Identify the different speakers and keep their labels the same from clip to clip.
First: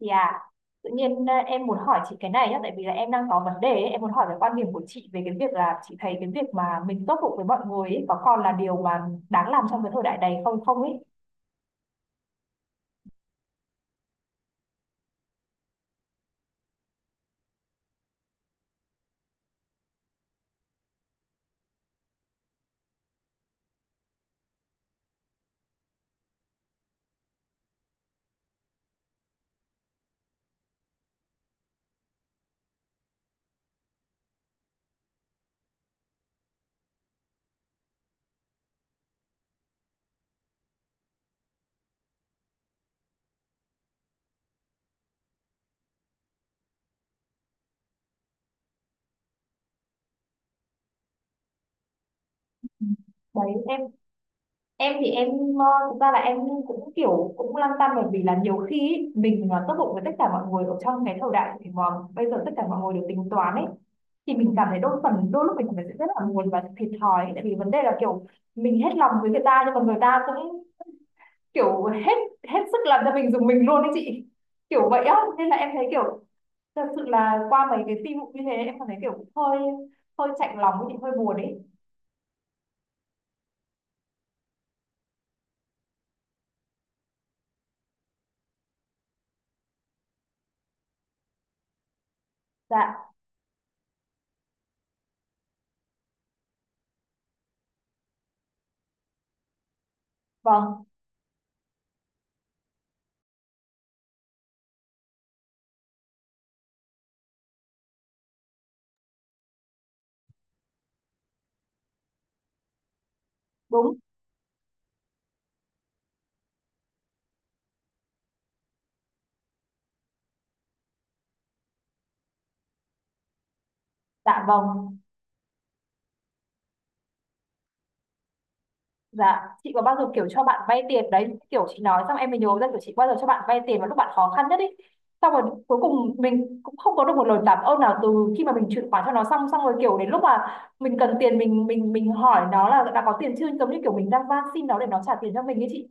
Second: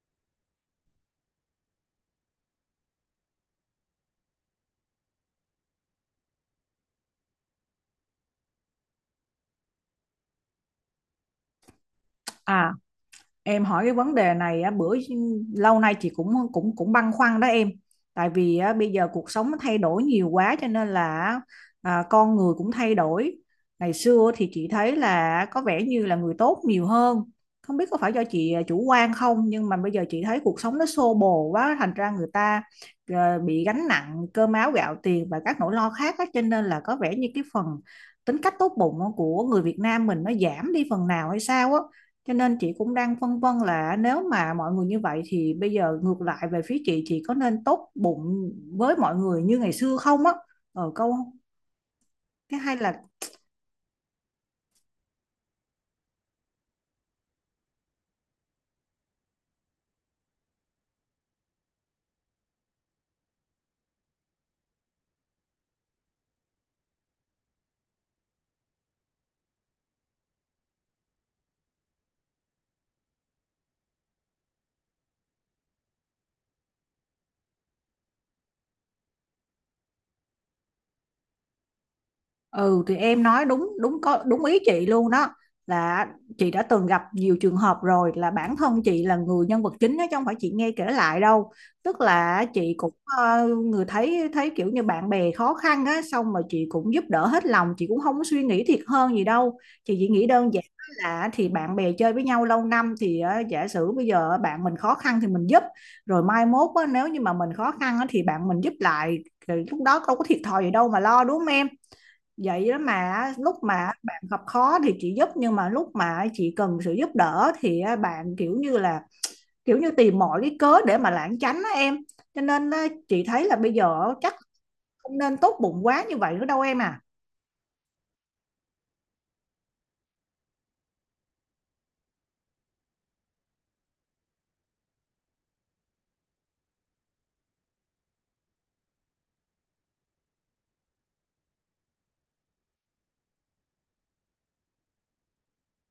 Speaker 1: Chị à, em muốn hỏi chị cái này nhá, tại vì là em đang có vấn đề ấy. Em muốn hỏi về quan điểm của chị về cái việc là chị thấy cái việc mà mình tốt bụng với mọi người ấy, có còn là điều mà đáng làm trong cái thời đại này không không ấy.
Speaker 2: À, em hỏi cái vấn đề này á, bữa lâu nay chị cũng cũng cũng băn khoăn đó em. Tại vì á, bây giờ cuộc sống nó thay đổi nhiều quá cho nên là con người cũng thay đổi. Ngày xưa thì chị thấy là có vẻ như là người tốt nhiều hơn. Không biết có phải do chị chủ quan không, nhưng mà bây giờ chị thấy cuộc sống nó xô bồ quá, thành ra người ta bị gánh nặng cơm áo gạo tiền và các nỗi lo khác á, cho nên là có vẻ như cái phần tính cách tốt bụng của người Việt Nam mình nó giảm đi phần nào hay sao á. Cho nên chị cũng đang phân vân là nếu mà mọi người như vậy thì bây giờ ngược lại về phía chị có nên tốt bụng với mọi người như ngày xưa không á. Ờ câu cái hay
Speaker 1: Ừ.
Speaker 2: là
Speaker 1: Đấy, em thì em ờ, thực ra là em cũng kiểu cũng lăn tăn bởi vì là nhiều khi ấy, mình mà tốt bụng với tất cả mọi người ở trong cái thời đại mà bây giờ tất cả mọi người đều tính toán ấy thì mình cảm thấy đôi phần đôi lúc mình cảm thấy rất là buồn và thiệt thòi ấy. Tại vì vấn đề là kiểu mình hết lòng với người ta nhưng mà người ta cũng kiểu hết hết sức làm cho mình dùng mình luôn đấy chị, kiểu vậy á nên là em thấy kiểu thật sự là qua mấy cái tin vụ như thế em cảm thấy kiểu hơi hơi chạnh lòng với chị, hơi buồn ấy.
Speaker 2: Ừ thì em nói đúng đúng có đúng ý chị luôn đó, là chị đã từng gặp nhiều trường hợp rồi, là bản thân chị là người nhân vật chính đó chứ không phải chị nghe kể lại đâu. Tức là chị cũng
Speaker 1: Dạ
Speaker 2: người thấy thấy kiểu như bạn bè khó khăn á, xong mà chị cũng giúp đỡ hết lòng, chị cũng không có suy nghĩ thiệt hơn gì đâu. Chị chỉ nghĩ đơn giản
Speaker 1: vâng.
Speaker 2: là thì bạn bè chơi với nhau lâu năm thì giả sử bây giờ bạn mình khó khăn thì mình giúp, rồi mai mốt á, nếu như mà mình khó khăn á, thì bạn mình giúp lại. Thì lúc đó đâu có thiệt thòi gì đâu mà lo, đúng không em? Vậy đó, mà lúc mà
Speaker 1: Đúng.
Speaker 2: bạn gặp khó thì chị giúp, nhưng mà lúc mà chị cần sự giúp đỡ thì á, bạn kiểu như là kiểu như tìm mọi cái cớ để mà lảng tránh á em. Cho nên á, chị thấy là bây giờ chắc
Speaker 1: Dạ vâng.
Speaker 2: không nên tốt bụng quá như vậy nữa đâu em à.
Speaker 1: Dạ chị có bao giờ kiểu cho bạn vay tiền đấy, kiểu chị nói xong em mới nhớ ra, kiểu chị bao giờ cho bạn vay tiền vào lúc bạn khó khăn nhất ấy, xong rồi cuối cùng mình cũng không có được một lời cảm ơn nào từ khi mà mình chuyển khoản cho nó xong xong rồi kiểu đến lúc mà mình cần tiền mình hỏi nó là đã có tiền chưa, giống như kiểu mình đang van xin nó để nó trả tiền cho mình ấy chị,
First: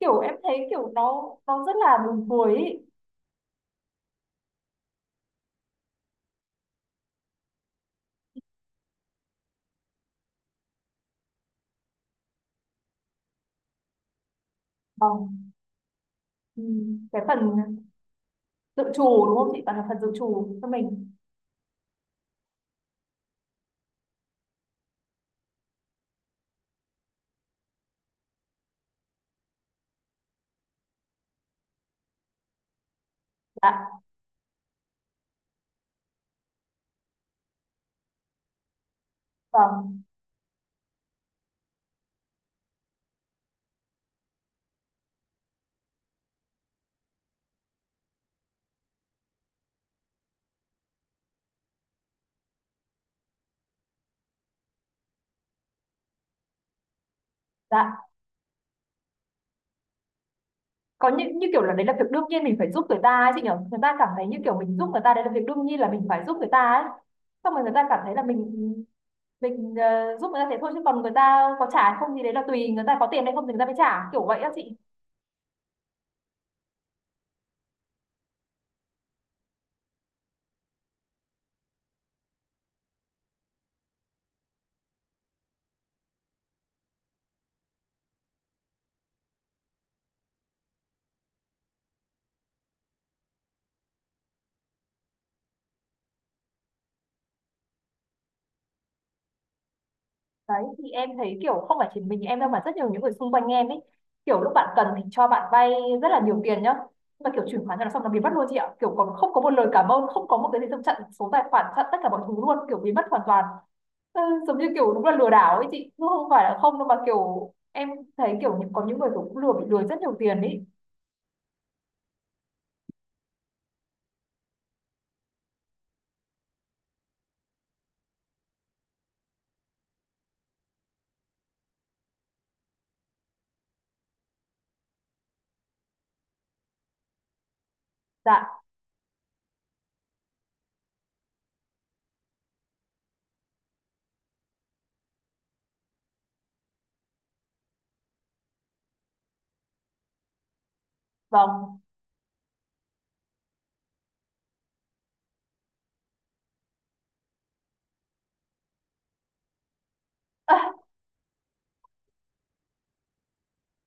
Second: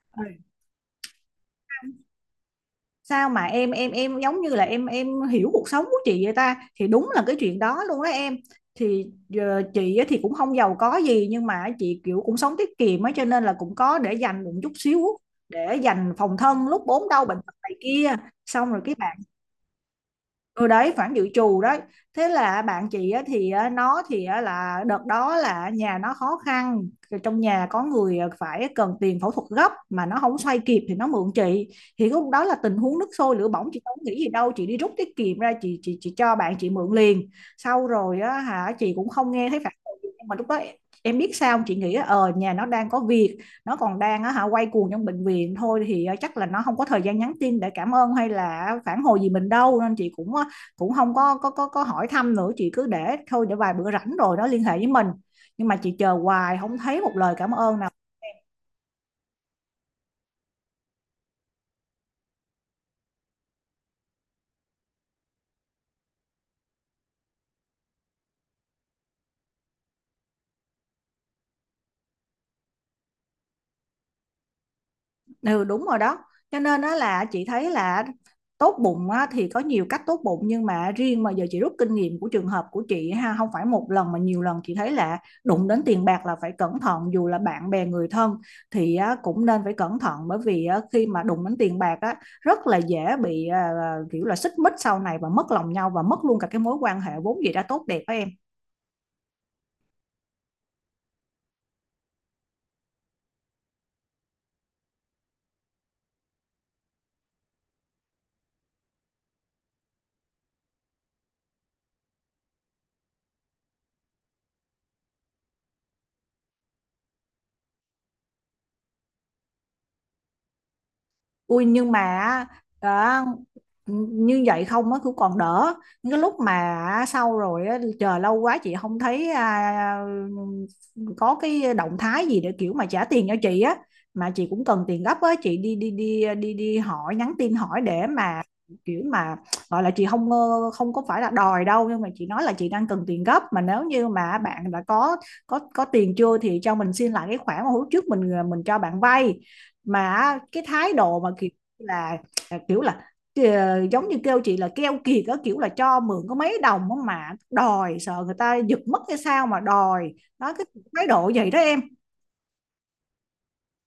Speaker 1: kiểu em thấy kiểu nó rất là buồn cười ý.
Speaker 2: Sao mà em giống như là em hiểu cuộc sống của chị vậy ta, thì đúng là cái chuyện đó luôn đó em. Thì chị á thì cũng không giàu có gì, nhưng mà chị kiểu cũng sống tiết kiệm ấy, cho nên là cũng có để dành một chút xíu,
Speaker 1: Vâng.
Speaker 2: để dành phòng
Speaker 1: Ừ.
Speaker 2: thân lúc ốm
Speaker 1: Cái
Speaker 2: đau bệnh
Speaker 1: phần
Speaker 2: tật này kia. Xong rồi
Speaker 1: dự
Speaker 2: cái
Speaker 1: trù
Speaker 2: bà
Speaker 1: đúng không chị? Toàn là phần dự trù
Speaker 2: Ừ,
Speaker 1: cho
Speaker 2: đấy,
Speaker 1: mình.
Speaker 2: khoản dự trù đấy. Thế là bạn chị á, thì á, nó thì á, là đợt đó là nhà nó khó khăn. Rồi trong nhà có người phải cần tiền phẫu thuật gấp mà nó không xoay kịp thì nó mượn chị. Thì lúc đó là tình huống nước sôi lửa bỏng, chị
Speaker 1: Dạ.
Speaker 2: không nghĩ gì đâu, chị đi rút tiết kiệm ra, chị cho bạn chị mượn liền. Sau rồi á, hả, chị cũng không nghe thấy phản hồi
Speaker 1: Vâng.
Speaker 2: gì, nhưng mà lúc đó em biết sao không? Chị nghĩ á, ờ, nhà nó đang có việc, nó còn đang á, hả, quay cuồng trong bệnh viện thôi, thì ờ, chắc là nó không có thời gian nhắn tin để cảm ơn hay là phản hồi gì mình đâu, nên chị cũng cũng không có hỏi thăm nữa, chị cứ để thôi, để vài bữa rảnh rồi nó liên hệ với mình. Nhưng mà chị chờ hoài không thấy một lời cảm ơn nào.
Speaker 1: Dạ. Có những như kiểu là đấy là việc đương nhiên mình phải giúp người ta ấy chị nhỉ? Người ta cảm thấy như kiểu mình giúp người ta đấy là việc đương nhiên là mình phải giúp người ta ấy. Xong rồi người ta cảm thấy là mình giúp người ta thế thôi chứ còn người ta có trả hay không thì đấy là tùy người ta có tiền hay không thì người ta mới trả, kiểu vậy á chị.
Speaker 2: Ừ đúng rồi đó, cho nên đó là chị thấy là tốt bụng á, thì có nhiều cách tốt bụng, nhưng mà riêng mà giờ chị rút kinh nghiệm của trường hợp của chị ha, không phải một lần mà nhiều lần, chị thấy là đụng đến tiền bạc là phải cẩn thận, dù là bạn bè người thân thì á, cũng nên phải cẩn thận, bởi vì á, khi mà đụng đến tiền bạc á, rất là dễ bị kiểu là xích mích sau này và mất lòng nhau và mất luôn cả cái mối quan hệ vốn gì đã tốt đẹp đó em.
Speaker 1: Đấy thì em thấy kiểu không phải chỉ mình em đâu mà rất nhiều những người xung quanh em ấy, kiểu lúc bạn cần thì cho bạn vay rất là nhiều tiền nhá, nhưng mà kiểu chuyển khoản cho nó xong nó biến mất luôn chị ạ, kiểu còn không có một lời cảm ơn, không có một cái gì, trong chặn số tài khoản chặn tất cả mọi thứ luôn, kiểu biến mất hoàn toàn. ừ, Giống như kiểu đúng là lừa đảo ấy chị chứ không phải là không đâu, mà kiểu em thấy kiểu có những người kiểu cũng bị lừa rất nhiều tiền ấy.
Speaker 2: Ui, nhưng mà đó, như vậy không á cũng còn đỡ. Những cái lúc mà sau rồi á, chờ lâu quá chị không thấy có cái động thái gì để kiểu mà trả tiền cho chị á, mà chị cũng cần tiền gấp á, chị đi đi đi đi đi hỏi, nhắn tin hỏi để mà
Speaker 1: Dạ
Speaker 2: kiểu mà gọi là chị không không có phải là đòi đâu, nhưng mà chị nói là chị đang cần tiền gấp, mà nếu như mà bạn đã có tiền chưa thì cho mình xin lại cái khoản mà hôm trước mình mình cho bạn vay. Mà cái thái độ mà kiểu
Speaker 1: vâng.
Speaker 2: là à, kiểu là ờ, giống như kêu chị là keo kiệt đó, kiểu là cho mượn có mấy đồng mà đòi, sợ người ta giật mất hay sao mà đòi đó,
Speaker 1: à,
Speaker 2: cái thái độ vậy đó em.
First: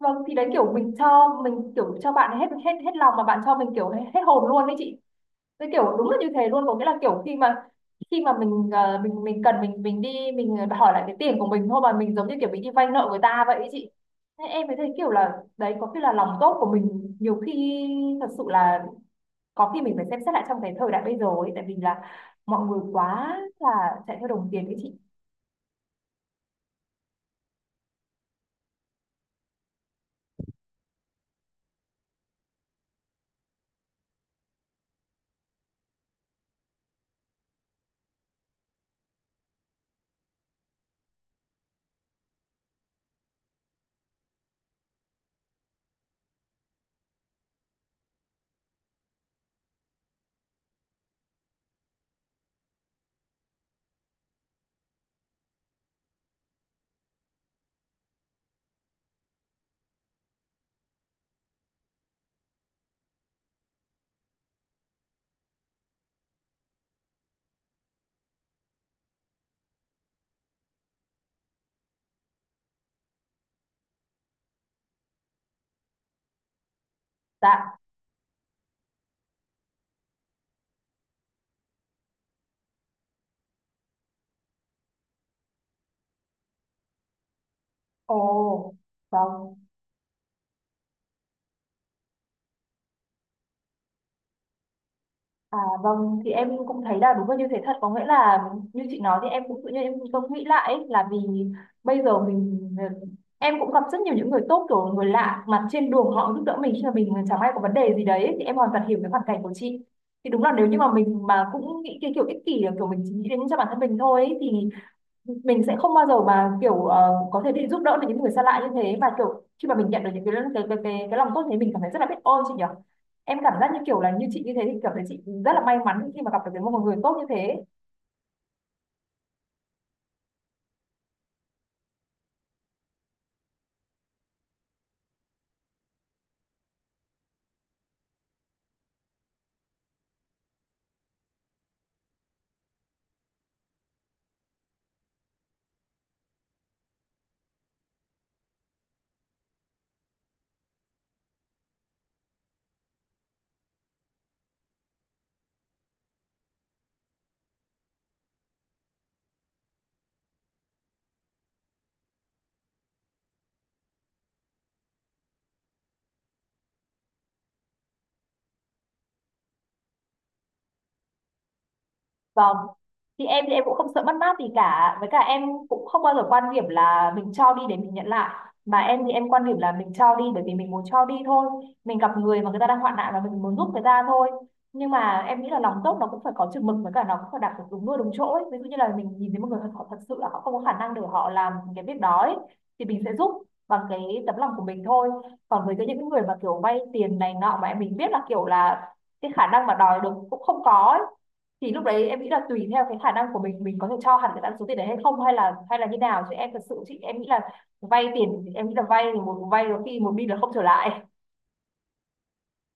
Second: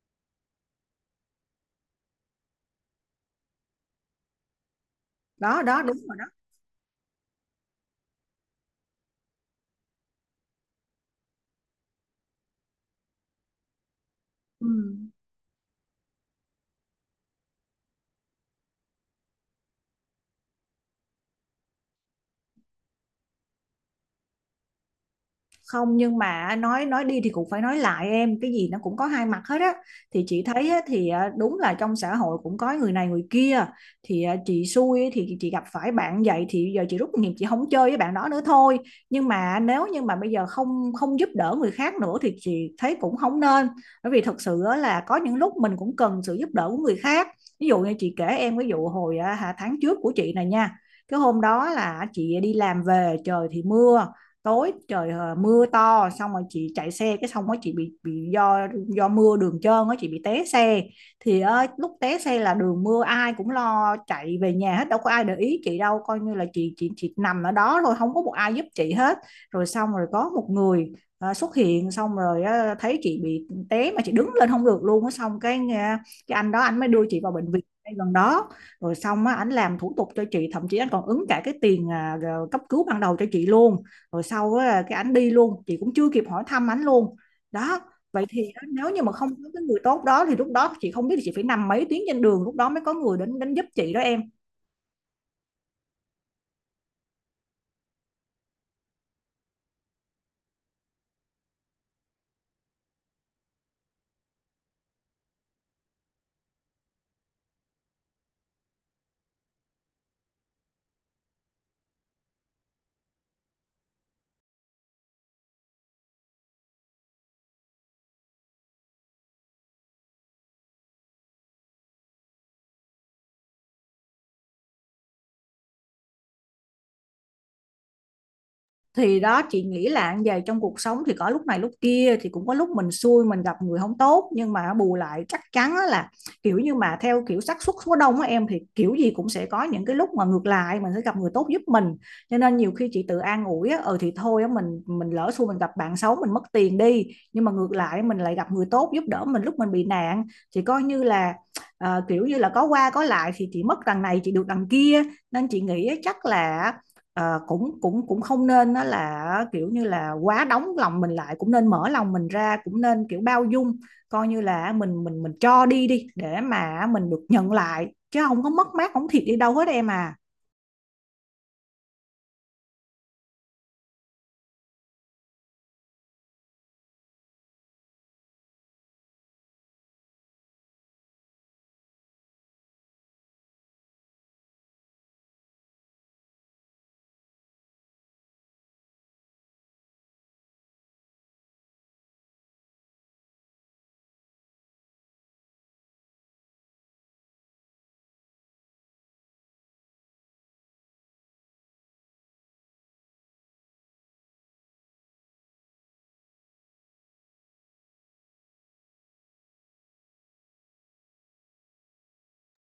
Speaker 1: vâng thì đấy kiểu mình cho mình kiểu cho bạn hết hết hết lòng mà bạn cho mình kiểu hết hồn luôn đấy chị.
Speaker 2: Đó
Speaker 1: Cái
Speaker 2: đó,
Speaker 1: kiểu
Speaker 2: đúng
Speaker 1: đúng
Speaker 2: rồi
Speaker 1: là
Speaker 2: đó.
Speaker 1: như thế luôn, có nghĩa là kiểu khi mà mình cần mình đi mình hỏi lại cái tiền của mình thôi mà mình giống như kiểu mình đi vay nợ người ta vậy ấy chị. Thế
Speaker 2: Ừ.
Speaker 1: em mới thấy kiểu là đấy có khi là lòng tốt của mình nhiều khi thật sự là có khi mình phải xem xét lại trong cái thời đại bây giờ ấy, tại vì là mọi người quá là chạy theo đồng tiền ấy chị.
Speaker 2: Không, nhưng mà nói đi thì cũng phải nói lại em, cái gì nó cũng có hai mặt hết á. Thì chị thấy á, thì à, đúng là trong xã hội cũng có người này người kia, thì à, chị xui á, thì chị gặp phải bạn vậy, thì giờ chị rút kinh nghiệm chị không chơi với bạn đó nữa thôi. Nhưng mà nếu như mà bây giờ không không giúp đỡ người khác nữa thì chị thấy cũng không nên, bởi vì thật sự á, là có những lúc mình cũng cần sự giúp đỡ của người khác. Ví dụ như chị kể em, ví dụ hồi tháng trước của chị này nha. Cái hôm đó là chị đi làm về, trời thì mưa tối trời, ờ, mưa to, xong rồi chị chạy xe, cái xong rồi chị bị do mưa đường trơn á, chị bị té xe. Thì ờ, lúc té xe là đường mưa ai cũng lo chạy về nhà hết, đâu có ai để ý chị đâu, coi như là chị nằm ở đó thôi, không có một ai giúp chị hết. Rồi xong rồi có một người xuất hiện, xong rồi ờ, thấy chị bị té mà chị đứng lên không được luôn á, xong cái cái anh đó anh mới đưa chị vào bệnh viện
Speaker 1: Dạ.
Speaker 2: ngay gần đó. Rồi xong á, anh làm thủ tục cho chị, thậm chí anh còn ứng cả cái tiền cấp cứu ban đầu cho chị luôn. Rồi sau á, cái ảnh đi luôn, chị cũng chưa kịp hỏi thăm ảnh luôn đó. Vậy thì á,
Speaker 1: Ồ.
Speaker 2: nếu như mà không có
Speaker 1: Vâng.
Speaker 2: cái người tốt đó thì lúc đó chị không biết là chị phải nằm mấy tiếng trên đường lúc đó mới có người đến đến giúp chị đó em.
Speaker 1: À, vâng thì em cũng thấy là đúng là như thế thật, có nghĩa là như chị nói thì em cũng tự nhiên em cũng nghĩ lại ấy, là vì bây giờ mình em cũng gặp rất nhiều những người tốt kiểu người lạ mặt trên đường họ giúp đỡ mình khi mà mình chẳng may có vấn đề gì đấy ấy, thì em hoàn toàn hiểu cái hoàn cảnh của chị. Thì đúng là nếu như mà mình mà cũng nghĩ cái kiểu ích kỷ kiểu mình chỉ nghĩ đến cho bản thân mình thôi ấy, thì mình sẽ không bao giờ mà kiểu có thể đi giúp đỡ được những người xa lạ như thế, và kiểu khi mà mình nhận được những cái lòng tốt thế mình cảm thấy rất là biết ơn chị nhỉ. Em cảm giác như kiểu là như chị như thế thì cảm thấy chị rất là may mắn khi mà gặp được cái một người tốt như thế.
Speaker 2: Thì đó, chị nghĩ là về trong cuộc sống thì có lúc này lúc kia, thì cũng có lúc mình xui mình gặp người không tốt, nhưng mà bù lại chắc chắn á là kiểu như mà theo kiểu xác suất số đông á em, thì kiểu gì cũng sẽ có những cái lúc mà ngược lại mình sẽ gặp người tốt giúp mình. Cho nên nhiều khi chị tự an ủi á, ừ thì thôi á, mình lỡ xui mình gặp bạn xấu mình mất tiền đi, nhưng mà ngược lại mình lại gặp người tốt giúp đỡ mình lúc mình bị nạn, thì coi như là kiểu như là có qua có lại, thì chị mất đằng này chị được đằng kia. Nên chị nghĩ chắc là ờ, cũng cũng cũng không nên nó là kiểu như là quá đóng lòng mình lại, cũng nên mở lòng mình ra, cũng nên kiểu bao dung, coi như là mình cho đi đi để mà mình được nhận lại, chứ không có mất mát không thiệt đi đâu hết em à.
Speaker 1: Vâng. Thì em cũng không sợ mất mát gì cả, với cả em cũng không bao giờ quan điểm là mình cho đi để mình nhận lại, mà em thì em quan điểm là mình cho đi bởi vì mình muốn cho đi thôi. Mình gặp người mà người ta đang hoạn nạn và mình muốn giúp người ta thôi. Nhưng mà em nghĩ là lòng tốt nó cũng phải có chừng mực, với cả nó cũng phải đặt được đúng nơi đúng chỗ ấy. Ví dụ như là mình nhìn thấy một người họ thật sự là họ không có khả năng để họ làm cái việc đó ấy, thì mình sẽ giúp bằng cái tấm lòng của mình thôi. Còn với cái những người mà kiểu vay tiền này nọ mà mình biết là kiểu là cái khả năng mà đòi được cũng không có ấy, thì lúc đấy em nghĩ là tùy theo cái khả năng của mình có thể cho hẳn cái ta số tiền đấy hay không hay là như nào, chứ em thật sự em nghĩ là vay tiền em nghĩ là vay thì một vay có khi một bi là không trở lại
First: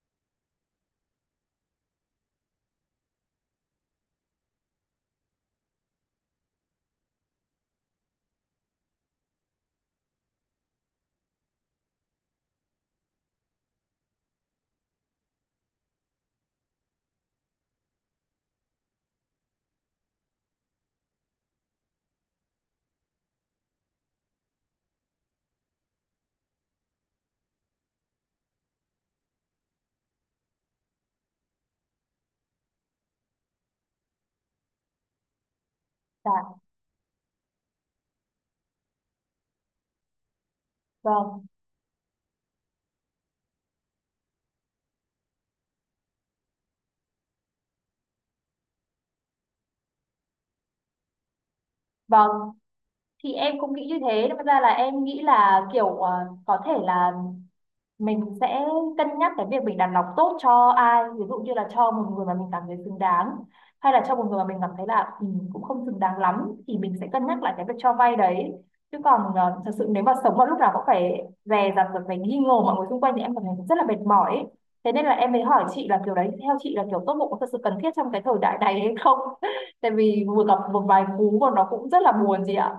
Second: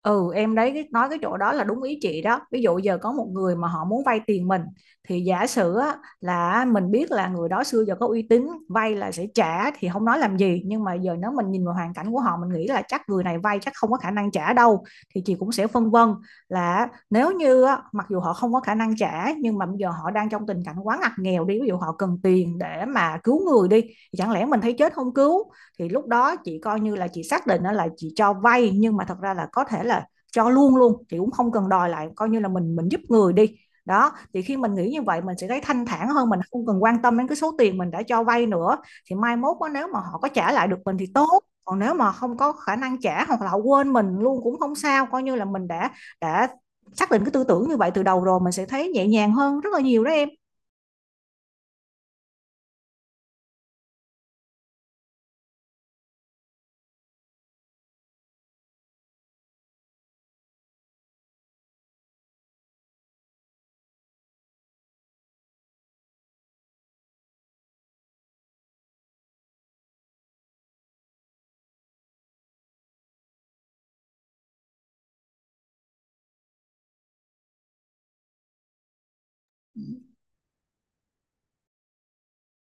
Speaker 2: Ừ em, đấy, nói cái chỗ đó là đúng ý chị đó. Ví dụ giờ có một người mà họ muốn vay tiền mình, thì giả sử á, là mình biết là người đó xưa giờ có uy tín, vay là sẽ trả thì không nói làm gì, nhưng mà giờ nếu mình nhìn vào hoàn cảnh của họ, mình nghĩ là chắc người này vay chắc không có khả năng trả đâu, thì chị cũng sẽ phân vân là nếu như á, mặc dù họ không có khả năng trả, nhưng mà bây giờ họ đang trong tình cảnh quá ngặt nghèo đi, ví dụ họ cần tiền để mà cứu người đi, thì chẳng lẽ mình thấy chết không cứu. Thì lúc đó chị coi như là chị xác định là chị cho vay, nhưng mà thật ra là có thể là cho luôn luôn, chị cũng không cần đòi lại, coi như là mình giúp người đi. Đó, thì khi mình nghĩ như vậy mình sẽ thấy thanh thản hơn, mình
Speaker 1: dạ
Speaker 2: không cần quan tâm đến cái số tiền mình đã cho vay nữa. Thì mai mốt đó, nếu mà họ có trả lại được mình thì tốt,
Speaker 1: vâng.
Speaker 2: còn nếu mà không có khả năng trả hoặc là họ quên mình luôn cũng không sao, coi như là mình đã xác định cái tư tưởng như vậy từ đầu rồi, mình sẽ thấy nhẹ nhàng hơn rất là nhiều đó em.
Speaker 1: Vâng thì em cũng nghĩ như thế, đâm ra là em nghĩ là kiểu có thể là mình sẽ cân nhắc cái việc mình đặt cọc tốt cho ai, ví dụ như là cho một người mà mình cảm thấy xứng đáng, hay là cho một người mà mình cảm thấy là ừ, cũng không xứng đáng lắm thì mình sẽ cân nhắc lại cái việc cho vay đấy. Chứ còn thật sự nếu mà sống mà lúc nào cũng phải dè dặt rồi phải nghi ngờ mọi người xung quanh thì em cảm thấy rất là mệt mỏi ấy. Thế nên là em mới hỏi chị là kiểu đấy theo chị là kiểu tốt bụng có thật sự cần thiết trong cái thời đại này hay không tại vì vừa gặp một vài cú mà nó cũng rất là buồn chị ạ.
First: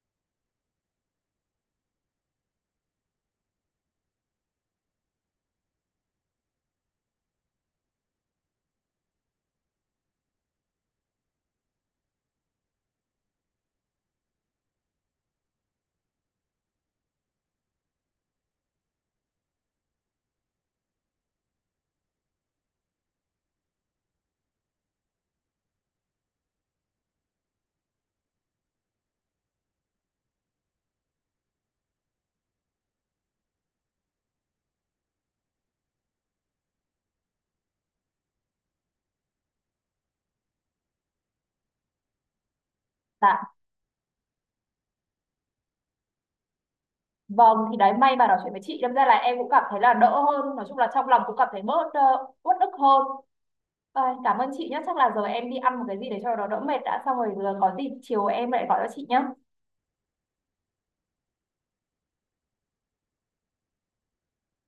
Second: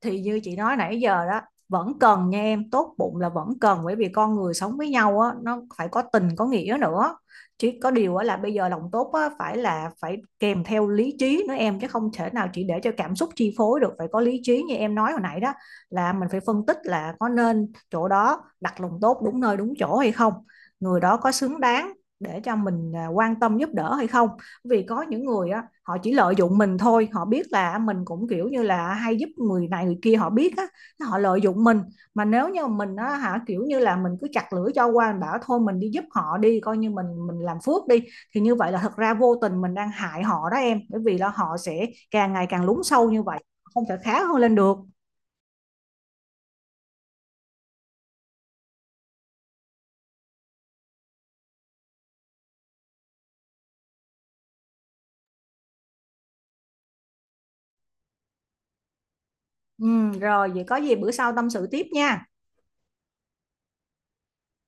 Speaker 2: Thì như chị nói nãy giờ đó, vẫn cần nha em, tốt bụng là vẫn cần, bởi vì con người sống với nhau á, nó phải có tình có nghĩa nữa. Chứ có điều á là bây giờ lòng tốt á phải là phải kèm theo lý trí nữa em, chứ không thể nào chỉ để cho cảm xúc chi phối được, phải có lý trí như em nói hồi nãy đó, là mình phải phân tích là có nên chỗ đó đặt lòng tốt đúng nơi đúng chỗ hay không, người đó có xứng đáng để cho mình quan tâm giúp đỡ hay không. Vì có những người á họ chỉ lợi dụng mình thôi, họ biết là mình cũng kiểu như là hay giúp người này người kia, họ biết á họ lợi dụng mình. Mà nếu như mình á, hả, kiểu như là mình cứ chặt lưỡi cho qua, mình bảo thôi mình đi giúp họ đi, coi như mình làm phước đi, thì như vậy là thật ra vô tình mình đang hại họ đó em, bởi vì là họ sẽ càng ngày càng lún sâu như vậy,
Speaker 1: Dạ.
Speaker 2: không thể khá hơn lên được.
Speaker 1: Vâng thì đấy may mà nói chuyện với chị đâm ra là em cũng cảm thấy là đỡ hơn, nói chung là trong lòng cũng cảm thấy bớt uất ức hơn. Ai, cảm ơn chị nhé, chắc là giờ em đi ăn một cái gì để cho nó đỡ mệt đã, xong rồi giờ có gì chiều em lại gọi cho chị nhé.
Speaker 2: Ừ, rồi vậy có gì bữa sau tâm sự tiếp nha.